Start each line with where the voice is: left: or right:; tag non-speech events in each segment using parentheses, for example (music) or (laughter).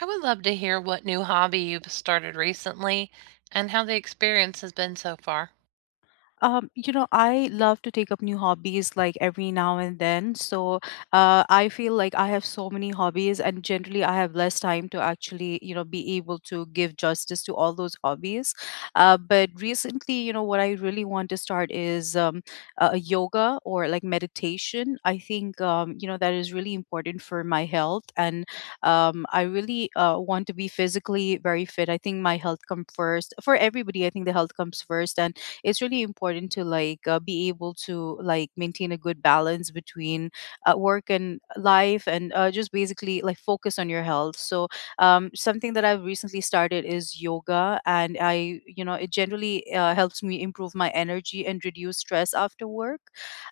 right: I would love to hear what new hobby you've started recently and how the experience has been so far.
left: I love to take up new hobbies like every now and then. I feel like I have so many hobbies, and generally, I have less time to actually, you know, be able to give justice to all those hobbies. But recently, you know, what I really want to start is yoga or like meditation. I think, you know, that is really important for my health, and I really want to be physically very fit. I think my health comes first for everybody. I think the health comes first, and it's really important to like be able to like maintain a good balance between work and life and just basically like focus on your health. So something that I've recently started is yoga, and I, you know, it generally helps me improve my energy and reduce stress after work.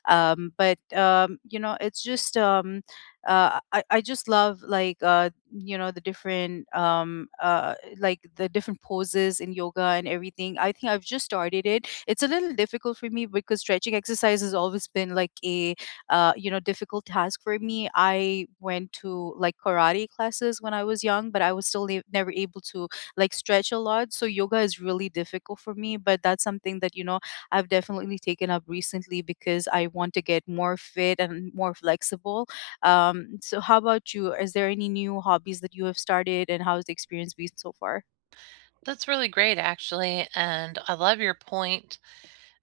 left: Um, but you know it's just I just love like you know the different like the different poses in yoga and everything. I think I've just started it. It's a little difficult for me because stretching exercise has always been like a you know difficult task for me. I went to like karate classes when I was young, but I was still never able to like stretch a lot. So yoga is really difficult for me. But that's something that, you know, I've definitely taken up recently because I want to get more fit and more flexible. So how about you? Is there any new hobbies that you have started, and how's the experience been so far?
right: That's really great, actually. And I love your point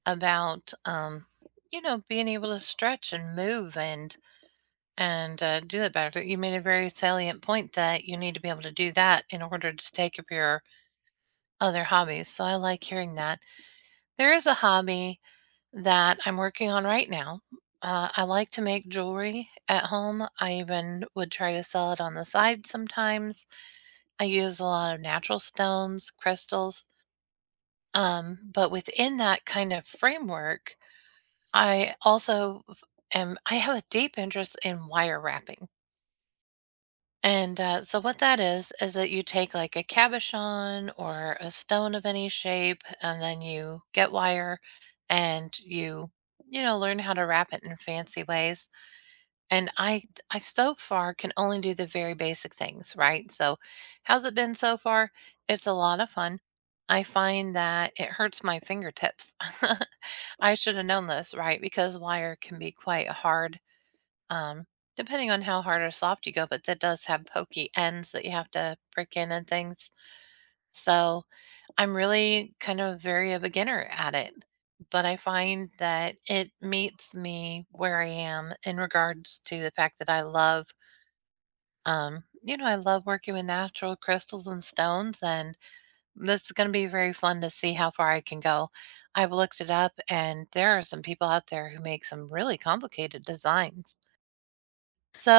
right: about, you know, being able to stretch and move and do that better. You made a very salient point that you need to be able to do that in order to take up your other hobbies. So I like hearing that. There is a hobby that I'm working on right now. I like to make jewelry at home. I even would try to sell it on the side sometimes. I use a lot of natural stones, crystals. But within that kind of framework, I also am, I have a deep interest in wire wrapping. And so, what that is that you take like a cabochon or a stone of any shape, and then you get wire and you know, learn how to wrap it in fancy ways. And I so far can only do the very basic things, right? So, how's it been so far? It's a lot of fun. I find that it hurts my fingertips. (laughs) I should have known this, right? Because wire can be quite hard um, depending on how hard or soft you go, but that does have pokey ends that you have to prick in and things. So I'm really kind of very a beginner at it, but I find that it meets me where I am in regards to the fact that I love, you know, I love working with natural crystals and stones, and this is going to be very fun to see how far I can go. I've looked it up, and there are some people out there who make some really complicated designs.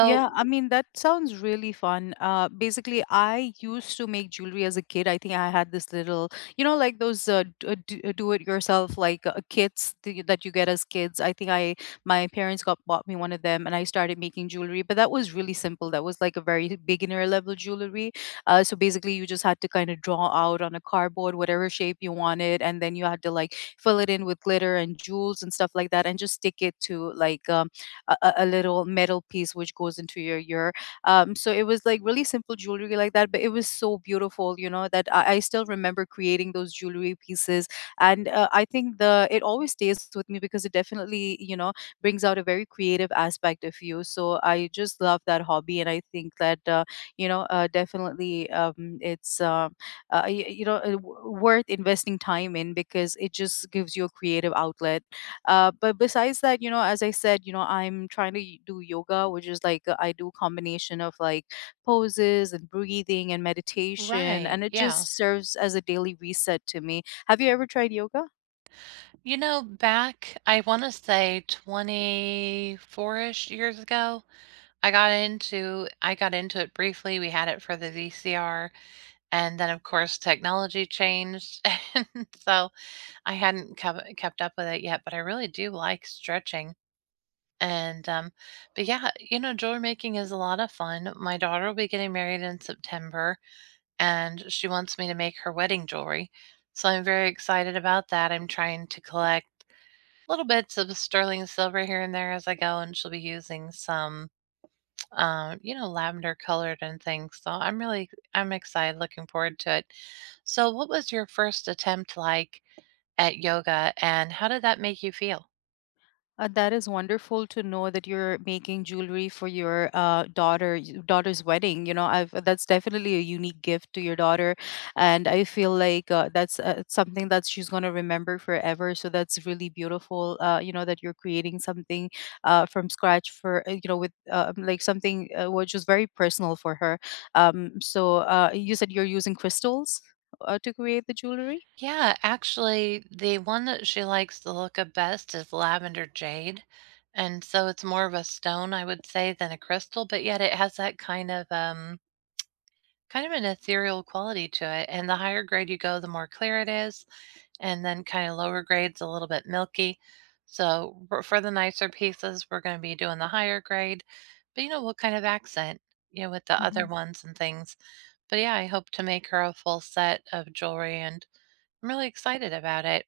left: Yeah, I mean, that sounds really fun. Basically, I used to make jewelry as a kid. I think I had this little, you know, like those do-it-yourself like kits that you get as kids. I think I my parents got bought me one of them, and I started making jewelry. But that was really simple. That was like a very beginner level jewelry. So basically, you just had to kind of draw out on a cardboard whatever shape you wanted, and then you had to like fill it in with glitter and jewels and stuff like that, and just stick it to like. Um, a little metal piece which goes into your ear. So it was like really simple jewelry like that, but it was so beautiful, you know, that I still remember creating those jewelry pieces. And I think the it always stays with me because it definitely, you know, brings out a very creative aspect of you. So I just love that hobby, and I think that definitely, it's you, you know, w- worth investing time in because it just gives you a creative outlet. But besides that, you know, as I said, you know, I'm trying to do yoga, which is like, I do combination of like poses and breathing and meditation,
right: right,
left: and it
right: yeah.
left: just serves as a daily reset to me. Have you ever tried yoga?
right: You know, back, I wanna say 24-ish years ago, I got into it briefly, we had it for the VCR, and then, of course, technology changed, (laughs) and so I hadn't kept up with it yet, but I really do like stretching, and, um but, yeah, you know, jewelry making is a lot of fun. My daughter will be getting married in September and she wants me to make her wedding jewelry. So I'm very excited about that. I'm trying to collect little bits of sterling silver here and there as I go, and she'll be using some, you know, lavender colored and things. So I'm excited, looking forward to it. So, what was your first attempt like at yoga, and how did that make you feel?
left: That is wonderful to know that you're making jewelry for your daughter's wedding. You know, I've that's definitely a unique gift to your daughter, and I feel like that's something that she's gonna remember forever. So that's really beautiful. You know that you're creating something from scratch for, you know, with like something which is very personal for her. You said you're using crystals to create the jewelry.
right: Yeah, actually, the one that she likes the look of best is lavender jade. And so it's more of a stone, I would say, than a crystal, but yet it has that kind of an ethereal quality to it. And the higher grade you go, the more clear it is, and then kind of lower grades a little bit milky. So for the nicer pieces, we're going to be doing the higher grade. But you know, we'll kind of accent, you know, with the
left: Mm-hmm.
right: other ones and things. But yeah, I hope to make her a full set of jewelry and I'm really excited about it.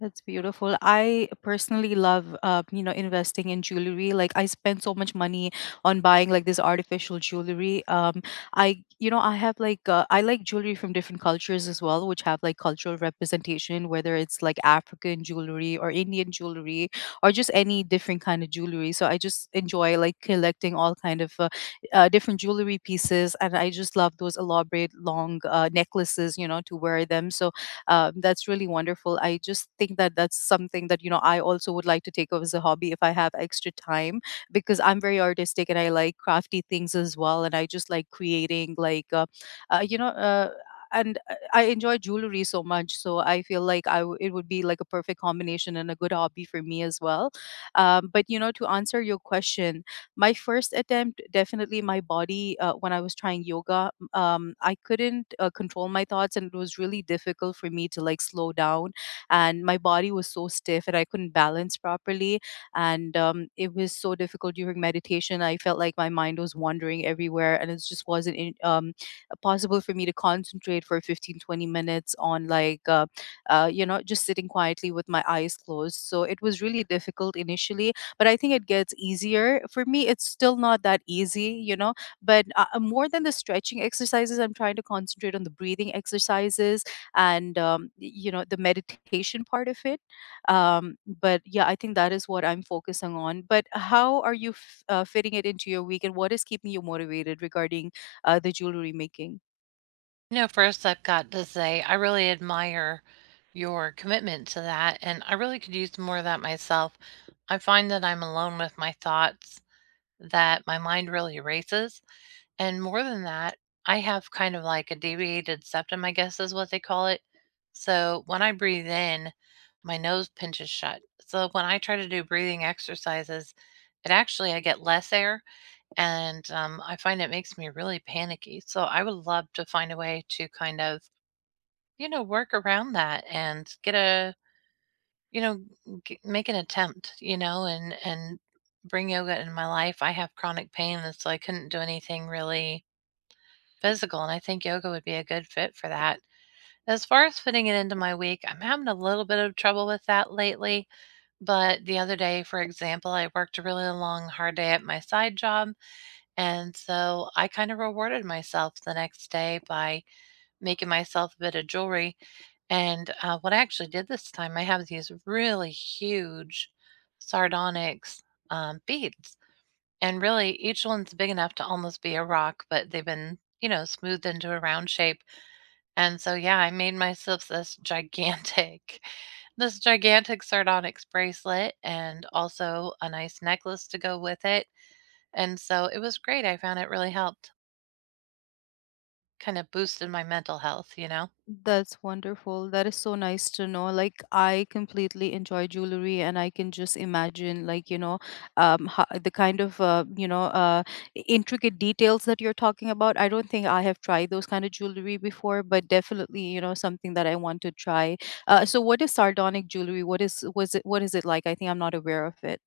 left: That's beautiful. I personally love, you know, investing in jewelry. Like I spend so much money on buying like this artificial jewelry. You know, I have like, I like jewelry from different cultures as well, which have like cultural representation, whether it's like African jewelry or Indian jewelry or just any different kind of jewelry. So I just enjoy like collecting all kind of different jewelry pieces, and I just love those elaborate long necklaces, you know, to wear them. So that's really wonderful. I just think that that's something that, you know, I also would like to take up as a hobby if I have extra time, because I'm very artistic and I like crafty things as well, and I just like creating like uh, you know uh, and I enjoy jewelry so much, so I feel like it would be like a perfect combination and a good hobby for me as well. But you know, to answer your question, my first attempt, definitely my body, when I was trying yoga, I couldn't control my thoughts, and it was really difficult for me to like slow down. And my body was so stiff, and I couldn't balance properly. And it was so difficult during meditation. I felt like my mind was wandering everywhere, and it just wasn't possible for me to concentrate for 15, 20 minutes on like you know, just sitting quietly with my eyes closed. So it was really difficult initially, but I think it gets easier. For me it's still not that easy, you know, but more than the stretching exercises, I'm trying to concentrate on the breathing exercises and you know, the meditation part of it. But yeah, I think that is what I'm focusing on. But how are you fitting it into your week, and what is keeping you motivated regarding the jewelry making?
right: You know, first, I've got to say, I really admire your commitment to that, and I really could use more of that myself. I find that I'm alone with my thoughts, that my mind really races. And more than that, I have kind of like a deviated septum, I guess is what they call it. So when I breathe in, my nose pinches shut. So when I try to do breathing exercises, it actually, I get less air and I find it makes me really panicky. So I would love to find a way to kind of, you know, work around that and get a, you know, make an attempt, you know, and bring yoga in my life. I have chronic pain, and so I couldn't do anything really physical, and I think yoga would be a good fit for that. As far as fitting it into my week, I'm having a little bit of trouble with that lately. But the other day, for example, I worked a really long, hard day at my side job. And so I kind of rewarded myself the next day by making myself a bit of jewelry. And what I actually did this time, I have these really huge sardonyx beads. And really, each one's big enough to almost be a rock, but they've been, you know, smoothed into a round shape. And so, yeah, I made myself this gigantic (laughs) this gigantic sardonyx bracelet and also a nice necklace to go with it. And so it was great. I found it really helped. Kinda boosted my mental health, you know?
left: That's wonderful. That is so nice to know. Like I completely enjoy jewelry, and I can just imagine like, you know, the kind of intricate details that you're talking about. I don't think I have tried those kind of jewelry before, but definitely, you know, something that I want to try. So what is sardonic jewelry? What is it like? I think I'm not aware of it.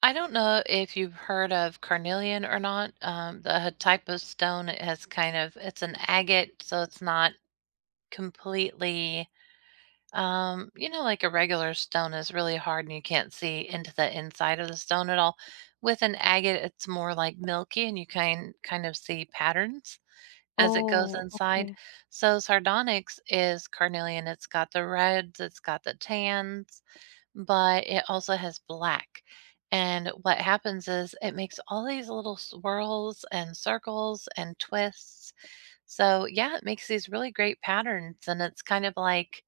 right: I don't know if you've heard of carnelian or not, the type of stone it has kind of it's an agate, so it's not completely, you know, like a regular stone is really hard and you can't see into the inside of the stone at all. With an agate, it's more like milky and you can kind of see patterns as it goes
left: Oh,
right: inside.
left: okay.
right: So sardonyx is carnelian, it's got the reds, it's got the tans, but it also has black. And what happens is it makes all these little swirls and circles and twists. So yeah, it makes these really great patterns and it's kind of like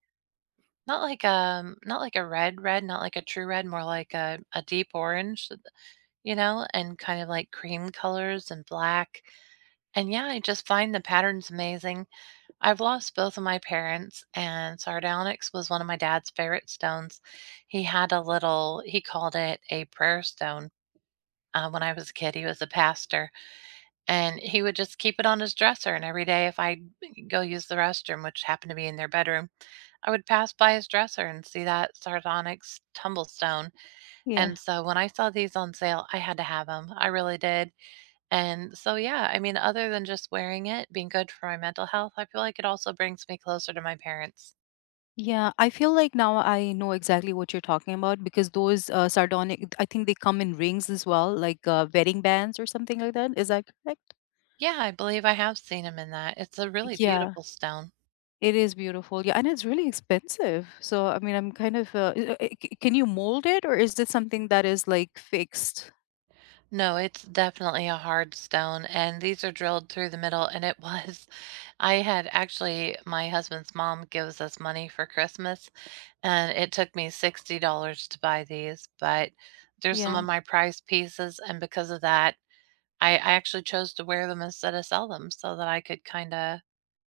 right: not like not like a red red, not like a true red, more like a deep orange, you know, and kind of like cream colors and black. And yeah, I just find the patterns amazing. I've lost both of my parents, and sardonyx was one of my dad's favorite stones. He had a little he called it a prayer stone, when I was a kid, he was a pastor, and he would just keep it on his dresser, and every day if I go use the restroom, which happened to be in their bedroom, I would pass by his dresser and see that sardonyx tumble stone,
left: Yeah.
right: and so when I saw these on sale, I had to have them. I really did. And so, yeah, I mean, other than just wearing it being good for my mental health, I feel like it also brings me closer to my parents.
left: Yeah, I feel like now I know exactly what you're talking about, because those sardonic, I think they come in rings as well, like wedding bands or something like that. Is that correct?
right: Yeah, I believe I have seen him in that. It's a really
left: Yeah,
right: beautiful stone.
left: it is beautiful. Yeah, and it's really expensive. So, I mean, I'm kind of, can you mold it, or is this something that is like fixed?
right: No, it's definitely a hard stone, and these are drilled through the middle. And it (laughs) was, I had actually, my husband's mom gives us money for Christmas, and it took me $60 to buy these, but they're some of
left: Yeah.
right: my prized pieces. And because of that, I actually chose to wear them instead of sell them so that I could kind of,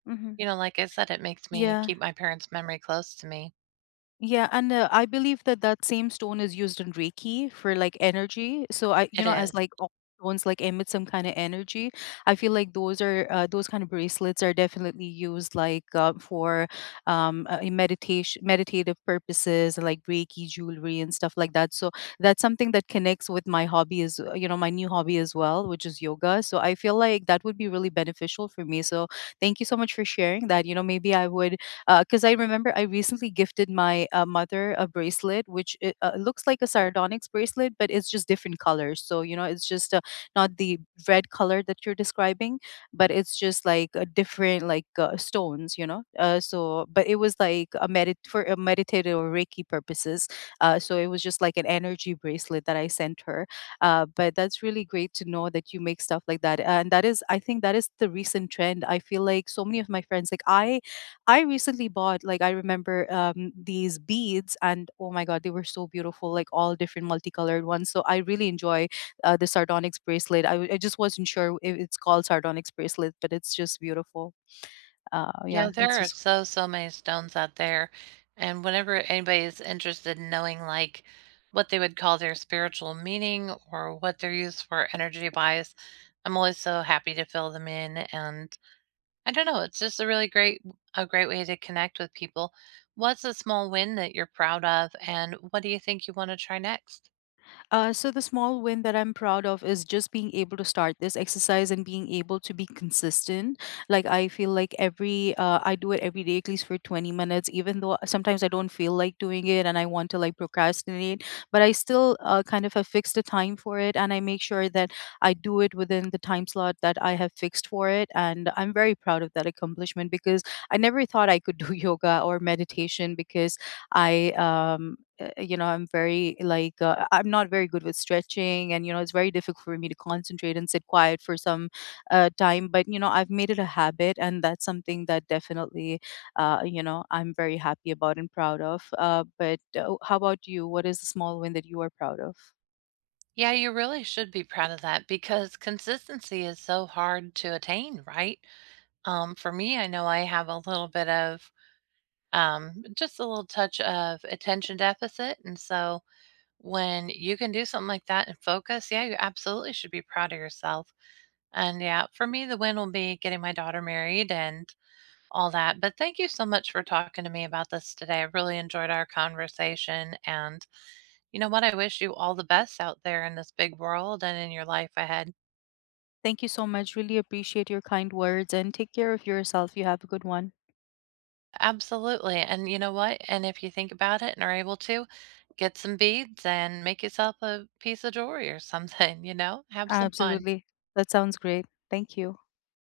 left: Hmm.
right: you know, like I said, it makes me
left: Yeah.
right: keep my parents' memory close to me.
left: Yeah, and I believe that that same stone is used in Reiki for like energy. So I, you
right: It
left: know,
right: is.
left: as like all stones like emit some kind of energy. I feel like those are those kind of bracelets are definitely used like for in meditation meditative purposes like Reiki jewelry and stuff like that. So that's something that connects with my hobby is, you know, my new hobby as well, which is yoga. So I feel like that would be really beneficial for me. So thank you so much for sharing that. You know, maybe I would, because I remember I recently gifted my mother a bracelet, which it, looks like a sardonyx bracelet, but it's just different colors. So, you know, it's just not the red color that you're describing, but it's just like a different, like stones, you know. So, but it was like a medit for a meditative or Reiki purposes. So it was just like an energy bracelet that I sent her. But that's really great to know that you make stuff like that. And that is, I think, that is the recent trend. I feel like so many of my friends, like I recently bought, like I remember these beads, and oh my god, they were so beautiful, like all different multicolored ones. So I really enjoy the sardonyx bracelet. I just wasn't sure if it's called sardonyx bracelet, but it's just beautiful.
right: Yeah,
left: Yeah it's
right: there are
left: just
right: so many stones out there. And whenever anybody is interested in knowing, like, what they would call their spiritual meaning or what they're used for energy wise, I'm always so happy to fill them in. And I don't know, it's just a really great, a great way to connect with people. What's a small win that you're proud of? And what do you think you want to try next?
left: So the small win that I'm proud of is just being able to start this exercise and being able to be consistent. Like I feel like every I do it every day at least for 20 minutes, even though sometimes I don't feel like doing it and I want to like procrastinate, but I still kind of have fixed a time for it, and I make sure that I do it within the time slot that I have fixed for it. And I'm very proud of that accomplishment because I never thought I could do (laughs) yoga or meditation because I you know, I'm very like I'm not very good with stretching, and you know it's very difficult for me to concentrate and sit quiet for some time. But you know, I've made it a habit, and that's something that definitely, you know, I'm very happy about and proud of. But How about you? What is the small win that you are proud of?
right: Yeah, you really should be proud of that because consistency is so hard to attain, right? For me, I know I have a little bit of just a little touch of attention deficit. And so when you can do something like that and focus, yeah, you absolutely should be proud of yourself. And yeah, for me, the win will be getting my daughter married and all that. But thank you so much for talking to me about this today. I really enjoyed our conversation. And you know what? I wish you all the best out there in this big world and in your life ahead.
left: Thank you so much. Really appreciate your kind words, and take care of yourself. You have a good one.
right: Absolutely, and you know what? And if you think about it and are able to, get some beads and make yourself a piece of jewelry or something, (laughs) you know? Have some fun.
left: Absolutely. That sounds great. Thank you.